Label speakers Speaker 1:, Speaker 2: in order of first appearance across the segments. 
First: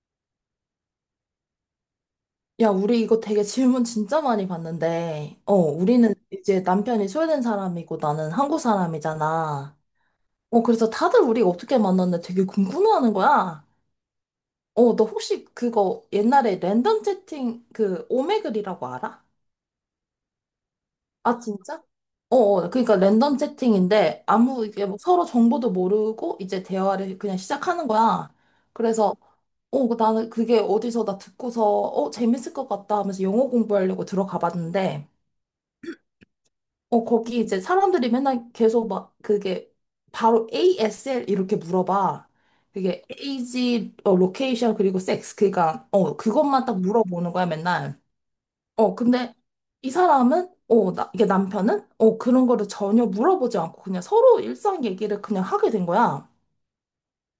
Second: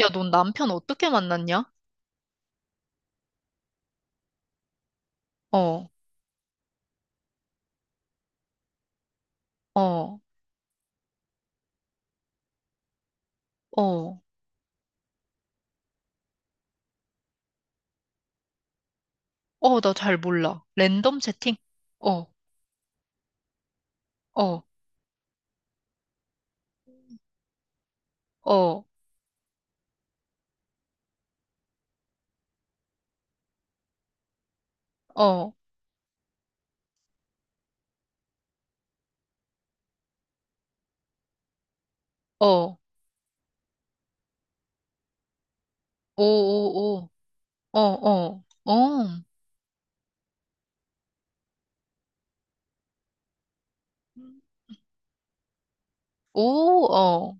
Speaker 1: 야, 넌 남편 어떻게 만났냐?
Speaker 2: 야, 우리 이거 되게 질문 진짜 많이 받는데,
Speaker 1: 어,
Speaker 2: 우리는 이제 남편이 스웨덴 사람이고 나는 한국 사람이잖아.
Speaker 1: 어,
Speaker 2: 그래서 다들 우리가 어떻게 만났는데 되게 궁금해하는 거야.
Speaker 1: 어,
Speaker 2: 너 혹시 그거 옛날에 랜덤 채팅 그 오메글이라고 알아?
Speaker 1: 어, 나 잘 몰라. 랜덤
Speaker 2: 아,
Speaker 1: 채팅?
Speaker 2: 진짜?
Speaker 1: 어,
Speaker 2: 그러니까 랜덤 채팅인데
Speaker 1: 어,
Speaker 2: 아무 이게 뭐 서로 정보도 모르고 이제 대화를 그냥 시작하는 거야.
Speaker 1: 어,
Speaker 2: 그래서 그 나는 그게 어디서 나 듣고서, 재밌을 것 같다 하면서 영어 공부하려고 들어가 봤는데,
Speaker 1: 어,
Speaker 2: 거기 이제 사람들이 맨날 계속 막 그게 바로 ASL 이렇게 물어봐.
Speaker 1: 어,
Speaker 2: 그게 에이지, 로케이션, 그리고 섹스. 그니까,
Speaker 1: 오,
Speaker 2: 그것만 딱
Speaker 1: 오,
Speaker 2: 물어보는 거야,
Speaker 1: 오, 어,
Speaker 2: 맨날.
Speaker 1: 어, 어,
Speaker 2: 근데 이 사람은, 이게 남편은, 그런 거를 전혀 물어보지 않고 그냥 서로 일상 얘기를 그냥 하게 된 거야.
Speaker 1: 오, 어.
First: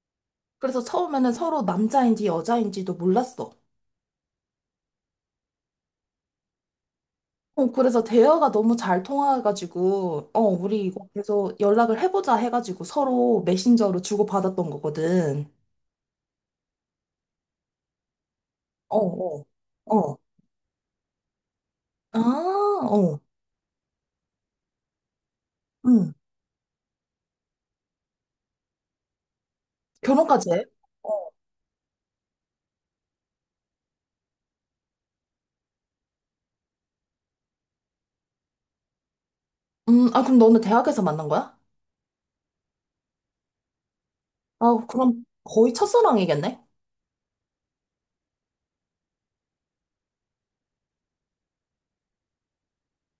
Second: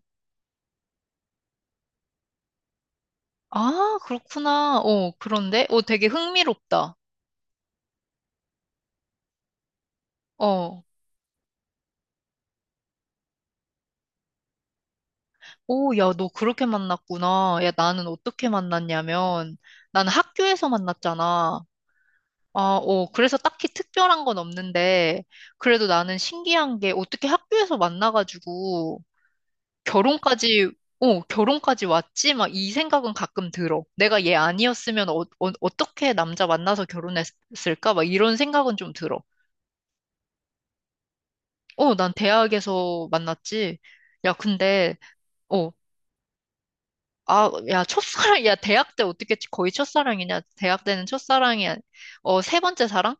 Speaker 2: 그래서 처음에는 서로 남자인지 여자인지도 몰랐어.
Speaker 1: 아, 그렇구나. 그런데? 어, 되게 흥미롭다.
Speaker 2: 그래서 대화가 너무 잘 통화해가지고,
Speaker 1: 어.
Speaker 2: 우리 이거 계속 연락을 해보자 해가지고 서로 메신저로 주고받았던 거거든.
Speaker 1: 오, 야, 너 그렇게 만났구나. 야, 나는 어떻게
Speaker 2: 어, 어,
Speaker 1: 만났냐면, 나는
Speaker 2: 어.
Speaker 1: 학교에서 만났잖아.
Speaker 2: 아,
Speaker 1: 아,
Speaker 2: 어,
Speaker 1: 그래서 딱히 특별한 건 없는데, 그래도
Speaker 2: 응.
Speaker 1: 나는 신기한 게 어떻게 학교에서 만나가지고
Speaker 2: 결혼까지 해?
Speaker 1: 결혼까지,
Speaker 2: 어.
Speaker 1: 결혼까지 왔지? 막 이 생각은 가끔 들어. 내가 얘 아니었으면 떻게 남자 만나서 결혼했을까? 막 이런 생각은 좀 들어.
Speaker 2: 아, 그럼 너는 대학에서 만난 거야?
Speaker 1: 어, 난 대학에서 만났지. 야,
Speaker 2: 아,
Speaker 1: 근데,
Speaker 2: 그럼
Speaker 1: 어,
Speaker 2: 거의 첫사랑이겠네?
Speaker 1: 아, 야, 첫사랑, 야, 대학 때 어떻게 거의 첫사랑이냐? 대학 때는 첫사랑이, 아니- 세 번째 사랑?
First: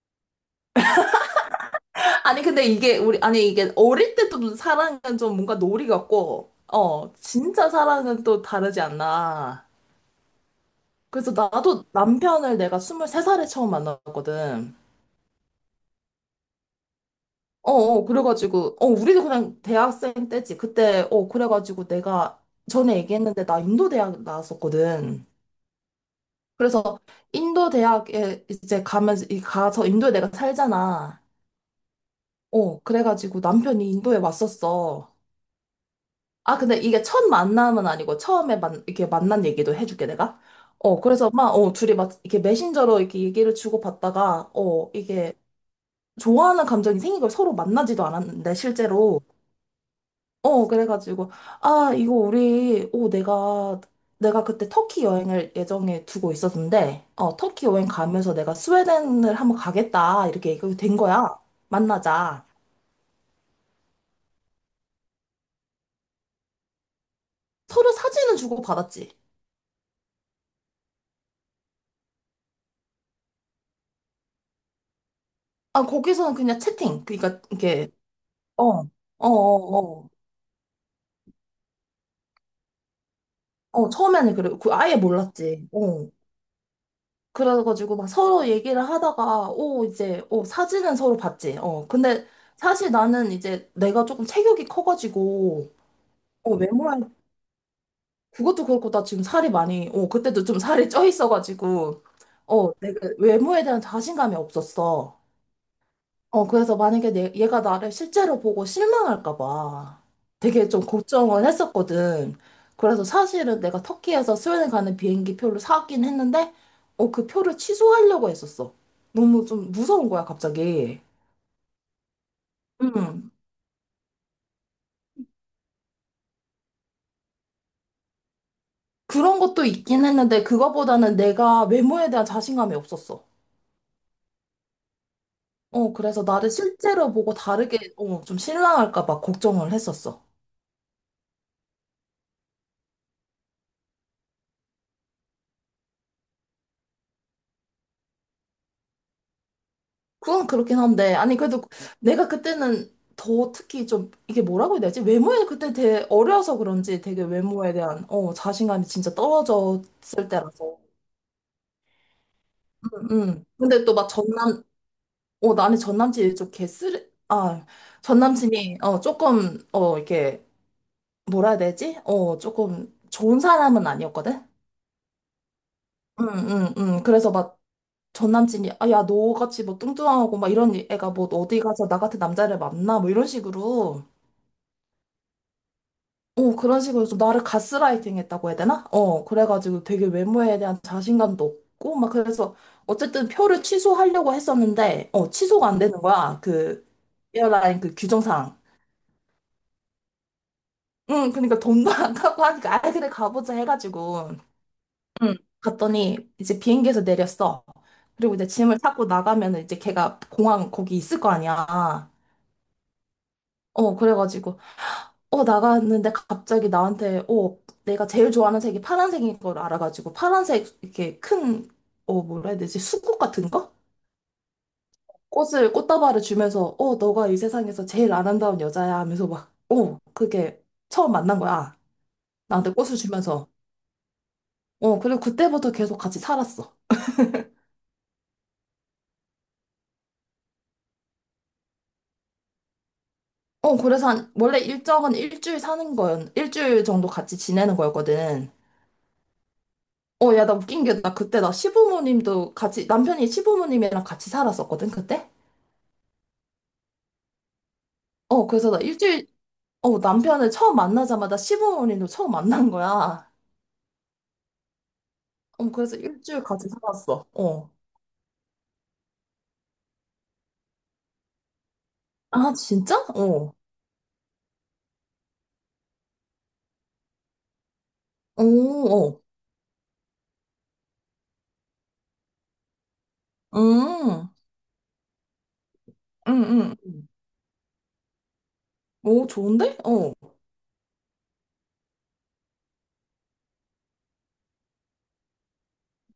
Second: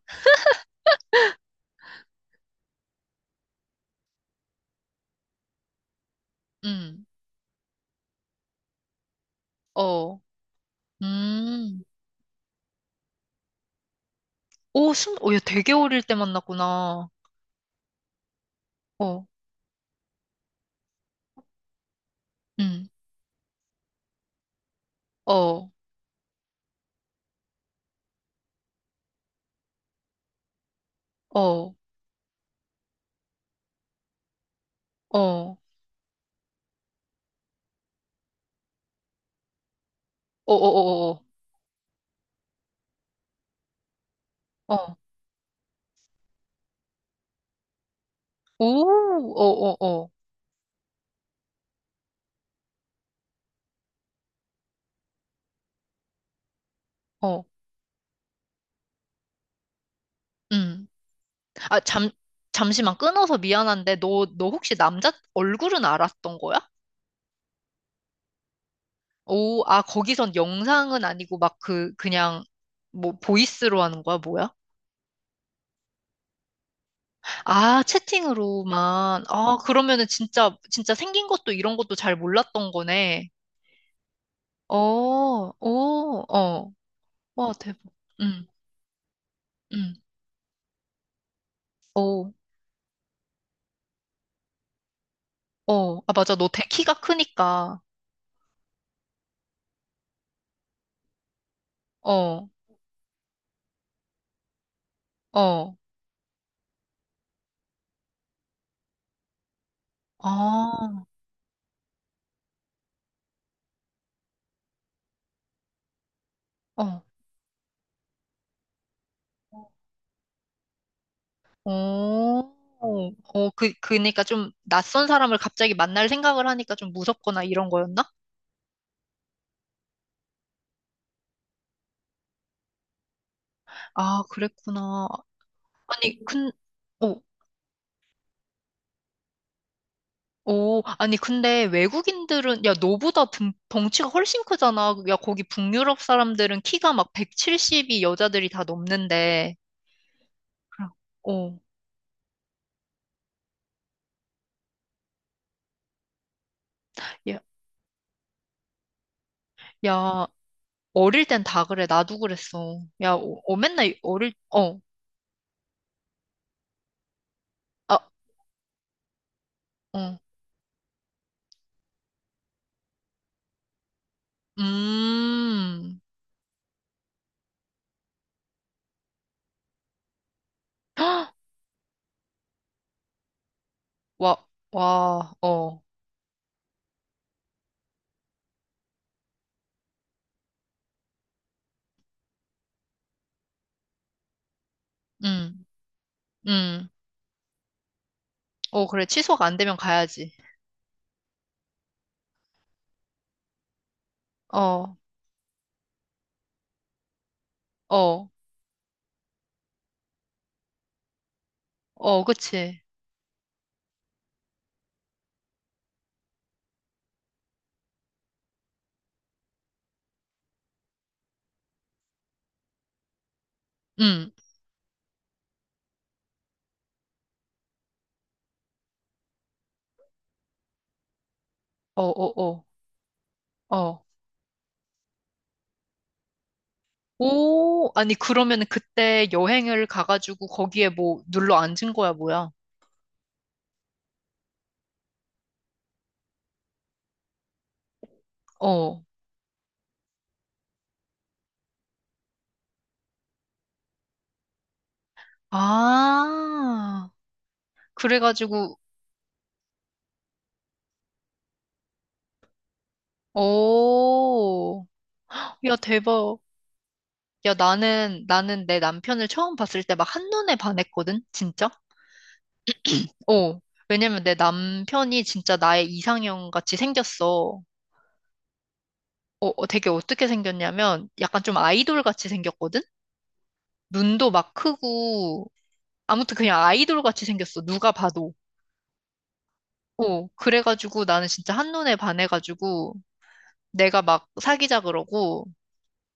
Speaker 2: 아니, 근데 이게, 우리, 아니, 이게 어릴 때 또 사랑은 좀 뭔가 놀이 같고,
Speaker 1: 음,
Speaker 2: 진짜 사랑은 또 다르지 않나.
Speaker 1: 어,
Speaker 2: 그래서
Speaker 1: 음.
Speaker 2: 나도 남편을 내가 23살에 처음 만났거든.
Speaker 1: 오, 순, 오, 야, 되게 어릴 때 만났구나.
Speaker 2: 그래가지고, 우리도
Speaker 1: 어,
Speaker 2: 그냥 대학생 때지. 그때, 그래가지고 내가
Speaker 1: 응,
Speaker 2: 전에 얘기했는데 나 인도 대학 나왔었거든.
Speaker 1: 어, 어,
Speaker 2: 그래서 인도 대학에 이제 가면, 가서 인도에 내가 살잖아.
Speaker 1: 어,
Speaker 2: 그래가지고 남편이 인도에 왔었어.
Speaker 1: 어,
Speaker 2: 아, 근데 이게 첫 만남은 아니고 이렇게 만난 얘기도 해줄게, 내가.
Speaker 1: 어, 어, 어,
Speaker 2: 그래서 막, 둘이 막 이렇게 메신저로 이렇게 얘기를 주고받다가,
Speaker 1: 어, 어,
Speaker 2: 이게 좋아하는 감정이 생긴 걸 서로 만나지도 않았는데,
Speaker 1: 오,
Speaker 2: 실제로.
Speaker 1: 어, 어,
Speaker 2: 어, 그래가지고, 아, 이거 우리, 어, 내가, 내가 그때 터키 여행을 예정에 두고 있었는데,
Speaker 1: 어, 어,
Speaker 2: 터키 여행 가면서 내가 스웨덴을 한번 가겠다, 이렇게 얘기가
Speaker 1: 응.
Speaker 2: 된 거야.
Speaker 1: 아, 잠,
Speaker 2: 만나자.
Speaker 1: 잠시만 끊어서 미안한데, 너, 너 혹시 남자 얼굴은 알았던 거야?
Speaker 2: 서로 사진을 주고받았지.
Speaker 1: 오, 아, 거기선 영상은 아니고 막 그, 그냥, 뭐, 보이스로 하는 거야, 뭐야?
Speaker 2: 아, 거기서는 그냥 채팅.
Speaker 1: 아,
Speaker 2: 어, 어,
Speaker 1: 채팅으로만.
Speaker 2: 어,
Speaker 1: 아, 그러면은
Speaker 2: 어.
Speaker 1: 진짜, 진짜 생긴 것도 이런 것도 잘 몰랐던 거네.
Speaker 2: 처음에는 그래, 그
Speaker 1: 어,
Speaker 2: 아예 몰랐지. 어.
Speaker 1: 오, 어. 와, 대박.
Speaker 2: 그래가지고 막
Speaker 1: 응,
Speaker 2: 서로 얘기를 하다가, 오,
Speaker 1: 응.
Speaker 2: 이제, 사진은 서로 봤지. 어, 근데
Speaker 1: 어,
Speaker 2: 사실 나는 이제 내가 조금 체격이 커가지고,
Speaker 1: 어. 아, 맞아. 너 대- 키가
Speaker 2: 외모에
Speaker 1: 크니까.
Speaker 2: 그것도 그렇고 나 지금 살이 많이 어 그때도 좀 살이 쪄 있어가지고
Speaker 1: 어,
Speaker 2: 어 내가 외모에 대한 자신감이 없었어.
Speaker 1: 어.
Speaker 2: 어 그래서 만약에 얘가 나를 실제로 보고 실망할까 봐 되게 좀
Speaker 1: 아,
Speaker 2: 걱정을 했었거든. 그래서 사실은 내가 터키에서 스웨덴 가는 비행기 표를 사긴 했는데
Speaker 1: 어.
Speaker 2: 어 그 표를 취소하려고 했었어. 너무 좀 무서운 거야 갑자기.
Speaker 1: 어,
Speaker 2: 음
Speaker 1: 어, 그, 그니까 좀 낯선 사람을 갑자기 만날 생각을 하니까 좀 무섭거나 이런 거였나?
Speaker 2: 그런 것도 있긴 했는데 그거보다는 내가 외모에 대한 자신감이 없었어.
Speaker 1: 아, 그랬구나.
Speaker 2: 그래서
Speaker 1: 아니, 근,
Speaker 2: 나를 실제로
Speaker 1: 어,
Speaker 2: 보고 다르게, 좀 실망할까 봐 걱정을 했었어.
Speaker 1: 어, 아니, 근데 외국인들은, 야, 너보다 등, 덩치가 훨씬 크잖아. 야, 거기 북유럽 사람들은 키가 막 170이 여자들이 다 넘는데.
Speaker 2: 그건 그렇긴
Speaker 1: 그럼,
Speaker 2: 한데, 아니,
Speaker 1: 어,
Speaker 2: 그래도 내가 그때는 더 특히 좀, 이게 뭐라고 해야 되지? 외모에 그때 되게 어려서 그런지 되게
Speaker 1: 야,
Speaker 2: 외모에 대한, 자신감이 진짜
Speaker 1: 야,
Speaker 2: 떨어졌을 때라서.
Speaker 1: 어릴 땐 다 그래. 나도 그랬어.
Speaker 2: 응,
Speaker 1: 야,
Speaker 2: 응. 근데
Speaker 1: 맨날
Speaker 2: 또 막
Speaker 1: 어릴, 어,
Speaker 2: 나는 전남친이 좀
Speaker 1: 아,
Speaker 2: 전남친이, 조금,
Speaker 1: 어,
Speaker 2: 이렇게, 뭐라 해야 되지? 조금 좋은 사람은 아니었거든?
Speaker 1: 음,
Speaker 2: 응, 응, 응. 그래서 막 전 남친이 아, 야, 너같이 뭐 뚱뚱하고 막 이런 애가 뭐 어디 가서 나 같은 남자를 만나 뭐 이런 식으로
Speaker 1: 와, 와, 어,
Speaker 2: 어 그런 식으로 좀 나를 가스라이팅 했다고 해야 되나? 어 그래가지고 되게 외모에 대한 자신감도 없고 막 그래서 어쨌든 표를 취소하려고 했었는데 어
Speaker 1: 음,
Speaker 2: 취소가 안 되는 거야 그
Speaker 1: 음,
Speaker 2: 에어라인 그 규정상
Speaker 1: 어, 그래. 취소가 안 되면 가야지.
Speaker 2: 응 그러니까 돈도 안 가고 하니까 아이 그래 가보자 해가지고
Speaker 1: 어,
Speaker 2: 응. 갔더니 이제 비행기에서 내렸어.
Speaker 1: 어,
Speaker 2: 그리고 이제 짐을 찾고 나가면 이제 걔가 공항 거기 있을 거 아니야.
Speaker 1: 어, 그치.
Speaker 2: 어, 그래가지고 나갔는데 갑자기 나한테, 내가 제일 좋아하는 색이 파란색인 걸 알아가지고, 파란색, 이렇게 큰, 뭐라 해야 되지? 수국 같은 거?
Speaker 1: 음,
Speaker 2: 꽃다발을 주면서, 너가 이 세상에서 제일 아름다운 여자야 하면서 막, 그게 처음 만난 거야.
Speaker 1: 어, 어,
Speaker 2: 나한테 꽃을 주면서.
Speaker 1: 어, 어.
Speaker 2: 어, 그리고 그때부터 계속 같이 살았어.
Speaker 1: 오, 아니, 그러면은 그때 여행을 가가지고 거기에 뭐 눌러 앉은 거야, 뭐야?
Speaker 2: 그래서 원래 일정은 일주일 정도 같이 지내는 거였거든.
Speaker 1: 어.
Speaker 2: 야, 나 웃긴 게, 나 그때 나 시부모님도 같이, 남편이 시부모님이랑 같이 살았었거든, 그때?
Speaker 1: 아,
Speaker 2: 어, 그래서
Speaker 1: 그래가지고,
Speaker 2: 나 일주일, 어, 남편을 처음 만나자마자 시부모님도 처음 만난 거야.
Speaker 1: 오,
Speaker 2: 어,
Speaker 1: 야,
Speaker 2: 그래서
Speaker 1: 대박.
Speaker 2: 일주일 같이 살았어.
Speaker 1: 야,
Speaker 2: 어.
Speaker 1: 나는, 나는 내 남편을 처음 봤을 때 막 한눈에 반했거든? 진짜?
Speaker 2: 아, 진짜? 어.
Speaker 1: 어. 왜냐면 내 남편이 진짜 나의 이상형 같이 생겼어.
Speaker 2: 오,
Speaker 1: 되게 어떻게 생겼냐면 약간 좀 아이돌 같이 생겼거든?
Speaker 2: 어.
Speaker 1: 눈도 막 크고, 아무튼 그냥 아이돌
Speaker 2: 음.
Speaker 1: 같이 생겼어. 누가 봐도.
Speaker 2: 오, 좋은데? 어.
Speaker 1: 어. 그래가지고 나는 진짜 한눈에 반해가지고 내가 막 사귀자 그러고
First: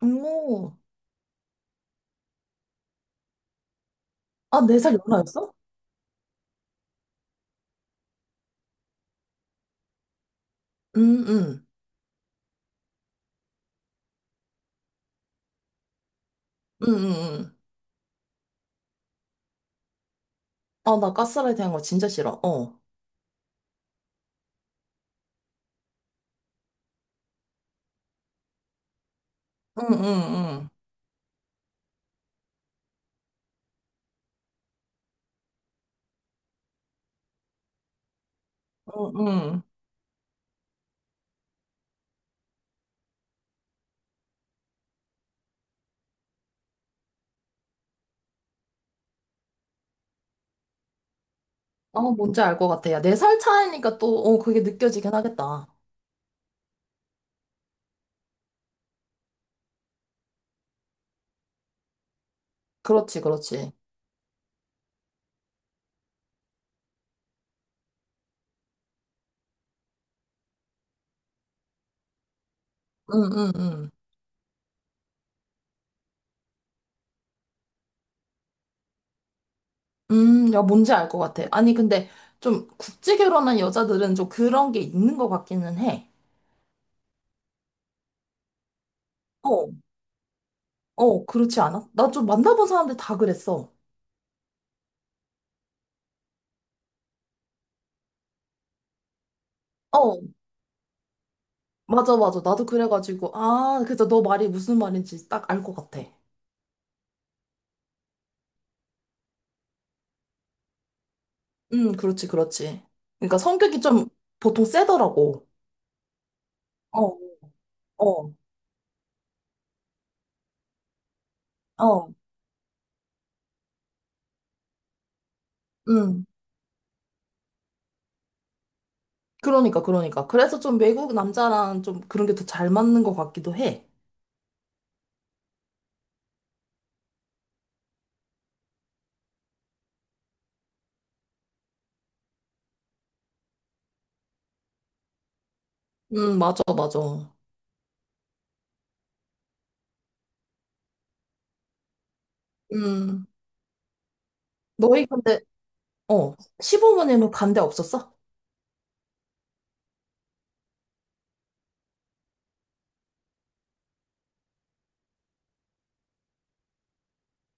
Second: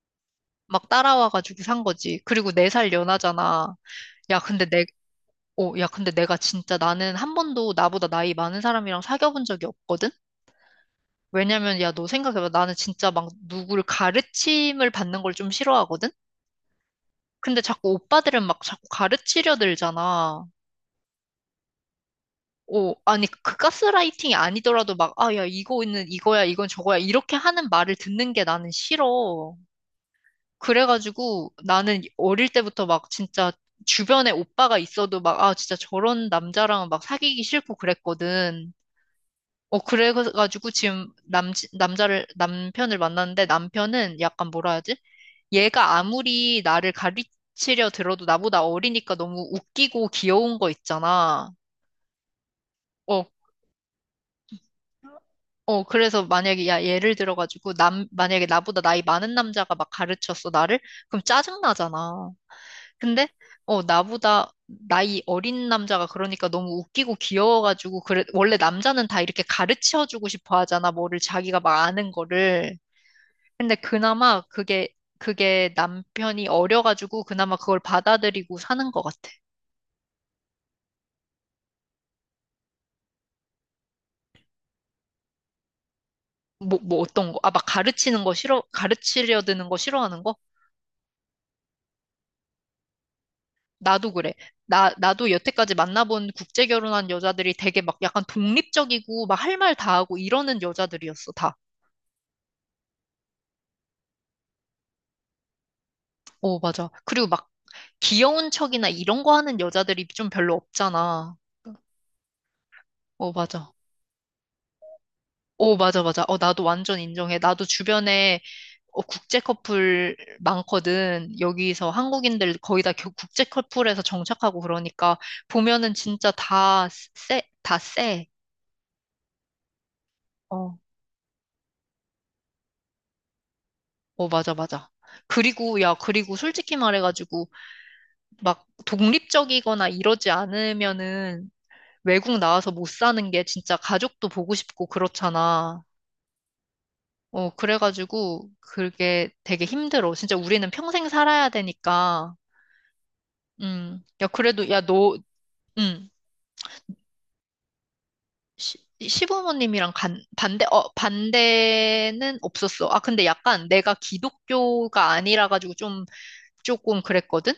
Speaker 2: 오.
Speaker 1: 막 따라와가지고 산 거지. 그리고 네 살 연하잖아. 야,
Speaker 2: 아,
Speaker 1: 근데
Speaker 2: 네 살 연하였어?
Speaker 1: 어, 야, 근데 내가 진짜 나는 한 번도 나보다 나이 많은 사람이랑 사귀어본 적이 없거든?
Speaker 2: 음, 음.
Speaker 1: 왜냐면, 야, 너 생각해봐. 나는 진짜 막 누구를 가르침을 받는 걸 좀 싫어하거든?
Speaker 2: 음.
Speaker 1: 근데 자꾸 오빠들은 막 자꾸 가르치려 들잖아.
Speaker 2: 아, 나 가스라이팅 한거 진짜 싫어. 어.
Speaker 1: 어, 아니, 그 가스라이팅이 아니더라도 막, 아, 야, 이거는 이거야, 이건 저거야. 이렇게 하는 말을 듣는 게 나는 싫어.
Speaker 2: 응응
Speaker 1: 그래가지고 나는 어릴 때부터 막 진짜 주변에 오빠가 있어도 막, 아, 진짜 저런 남자랑 막 사귀기 싫고 그랬거든.
Speaker 2: 응 응
Speaker 1: 그래가지고 지금 남, 남자를, 남편을 만났는데 남편은 약간 뭐라 하지? 얘가 아무리 나를 가르치려 들어도 나보다 어리니까 너무 웃기고 귀여운 거 있잖아.
Speaker 2: 아, 뭔지 알 것 같아. 야, 네
Speaker 1: 어,
Speaker 2: 살 차이니까 또, 그게 느껴지긴 하겠다.
Speaker 1: 그래서 만약에, 야, 예를 들어가지고, 남, 만약에 나보다 나이 많은 남자가 막 가르쳤어, 나를? 그럼 짜증나잖아.
Speaker 2: 그렇지,
Speaker 1: 근데,
Speaker 2: 그렇지.
Speaker 1: 나보다 나이 어린 남자가 그러니까 너무 웃기고 귀여워가지고, 그래, 원래 남자는 다 이렇게 가르쳐주고 싶어 하잖아, 뭐를 자기가 막 아는 거를.
Speaker 2: 응응
Speaker 1: 근데 그나마 그게, 그게 남편이 어려가지고 그나마 그걸 받아들이고 사는 것 같아.
Speaker 2: 야, 뭔지 알 것 같아. 아니, 근데 좀 국제 결혼한 여자들은 좀 그런 게 있는 것 같기는 해.
Speaker 1: 뭐, 뭐 어떤 거? 아, 막 가르치는 거 싫어, 가르치려 드는
Speaker 2: 어,
Speaker 1: 거 싫어하는 거?
Speaker 2: 그렇지 않아? 나 좀 만나본 사람들 다 그랬어.
Speaker 1: 나도 그래. 나, 나도 여태까지 만나본 국제 결혼한 여자들이 되게 막 약간 독립적이고 막 할 말 다 하고
Speaker 2: 어,
Speaker 1: 이러는 여자들이었어, 다.
Speaker 2: 맞아, 맞아. 나도 그래가지고, 아, 그래서 너 말이 무슨 말인지 딱 알 것 같아.
Speaker 1: 어, 맞아. 그리고 막 귀여운 척이나 이런 거 하는 여자들이 좀 별로 없잖아.
Speaker 2: 그렇지, 그렇지.
Speaker 1: 어,
Speaker 2: 그러니까
Speaker 1: 맞아.
Speaker 2: 성격이 좀 보통 세더라고.
Speaker 1: 어, 맞아, 맞아. 어, 나도 완전
Speaker 2: 어,
Speaker 1: 인정해. 나도
Speaker 2: 어,
Speaker 1: 주변에 어, 국제 커플 많거든. 여기서
Speaker 2: 어,
Speaker 1: 한국인들 거의 다 겨- 국제 커플에서 정착하고 그러니까 보면은
Speaker 2: 음.
Speaker 1: 진짜 다 쎄, 다 쎄.
Speaker 2: 그러니까, 그러니까. 그래서
Speaker 1: 어,
Speaker 2: 좀 외국 남자랑 좀 그런 게 더 잘 맞는 것 같기도 해.
Speaker 1: 어, 맞아, 맞아. 그리고, 야, 그리고 솔직히 말해가지고 막 독립적이거나 이러지 않으면은 외국 나와서 못 사는 게 진짜 가족도 보고 싶고 그렇잖아.
Speaker 2: 맞아, 맞아.
Speaker 1: 그래가지고 그게 되게 힘들어. 진짜 우리는 평생 살아야 되니까.
Speaker 2: 음.
Speaker 1: 야, 그래도, 야,
Speaker 2: 너희
Speaker 1: 너,
Speaker 2: 근데
Speaker 1: 음.
Speaker 2: 어, 시부모님은 반대 없었어?
Speaker 1: 시, 시부모님이랑 간, 반대, 어, 반대는 없었어. 아, 근데 약간 내가 기독교가 아니라 가지고 좀, 조금 그랬거든?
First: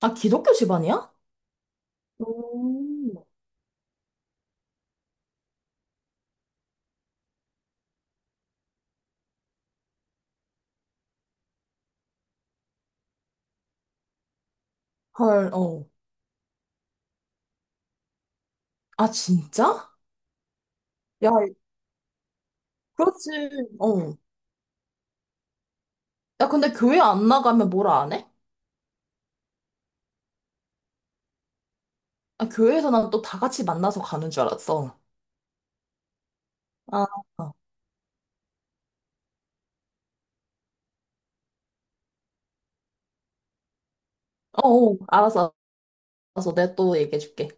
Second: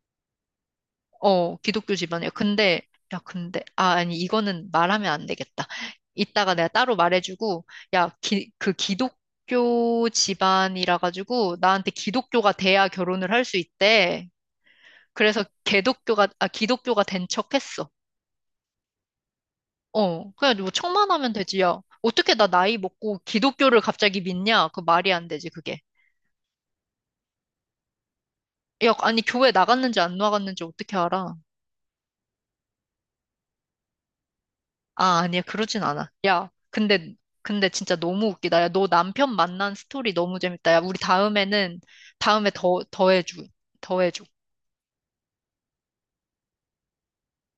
Speaker 2: 아, 기독교 집안이야?
Speaker 1: 어, 기독교 집안이야. 근데,
Speaker 2: 음.
Speaker 1: 야, 근데, 아, 아니, 이거는 말하면 안 되겠다. 이따가 내가 따로 말해주고, 야, 기, 그 기독교 집안이라 가지고 나한테 기독교가 돼야 결혼을 할 수 있대. 그래서
Speaker 2: 헐, 어.
Speaker 1: 개독교가, 아, 기독교가 된 척했어.
Speaker 2: 아, 진짜?
Speaker 1: 어, 그냥 뭐 청만
Speaker 2: 야,
Speaker 1: 하면 되지, 야. 어떻게 나 나이 먹고
Speaker 2: 그렇지.
Speaker 1: 기독교를
Speaker 2: 어.
Speaker 1: 갑자기 믿냐? 그 말이 안 되지, 그게.
Speaker 2: 야, 근데 교회 안 나가면 뭐라 안 해?
Speaker 1: 야, 아니, 교회 나갔는지 안 나갔는지 어떻게 알아?
Speaker 2: 아, 교회에서 난 또 다 같이 만나서 가는 줄 알았어.
Speaker 1: 아, 아니야, 그러진 않아. 야,
Speaker 2: 아,
Speaker 1: 근데,
Speaker 2: 어,
Speaker 1: 근데 진짜 너무 웃기다. 야, 너 남편 만난 스토리 너무 재밌다. 야, 우리 다음에는, 다음에 더, 더 해줘. 더 해줘.
Speaker 2: 어, 알았어, 알았어. 내가 또 얘기해줄게.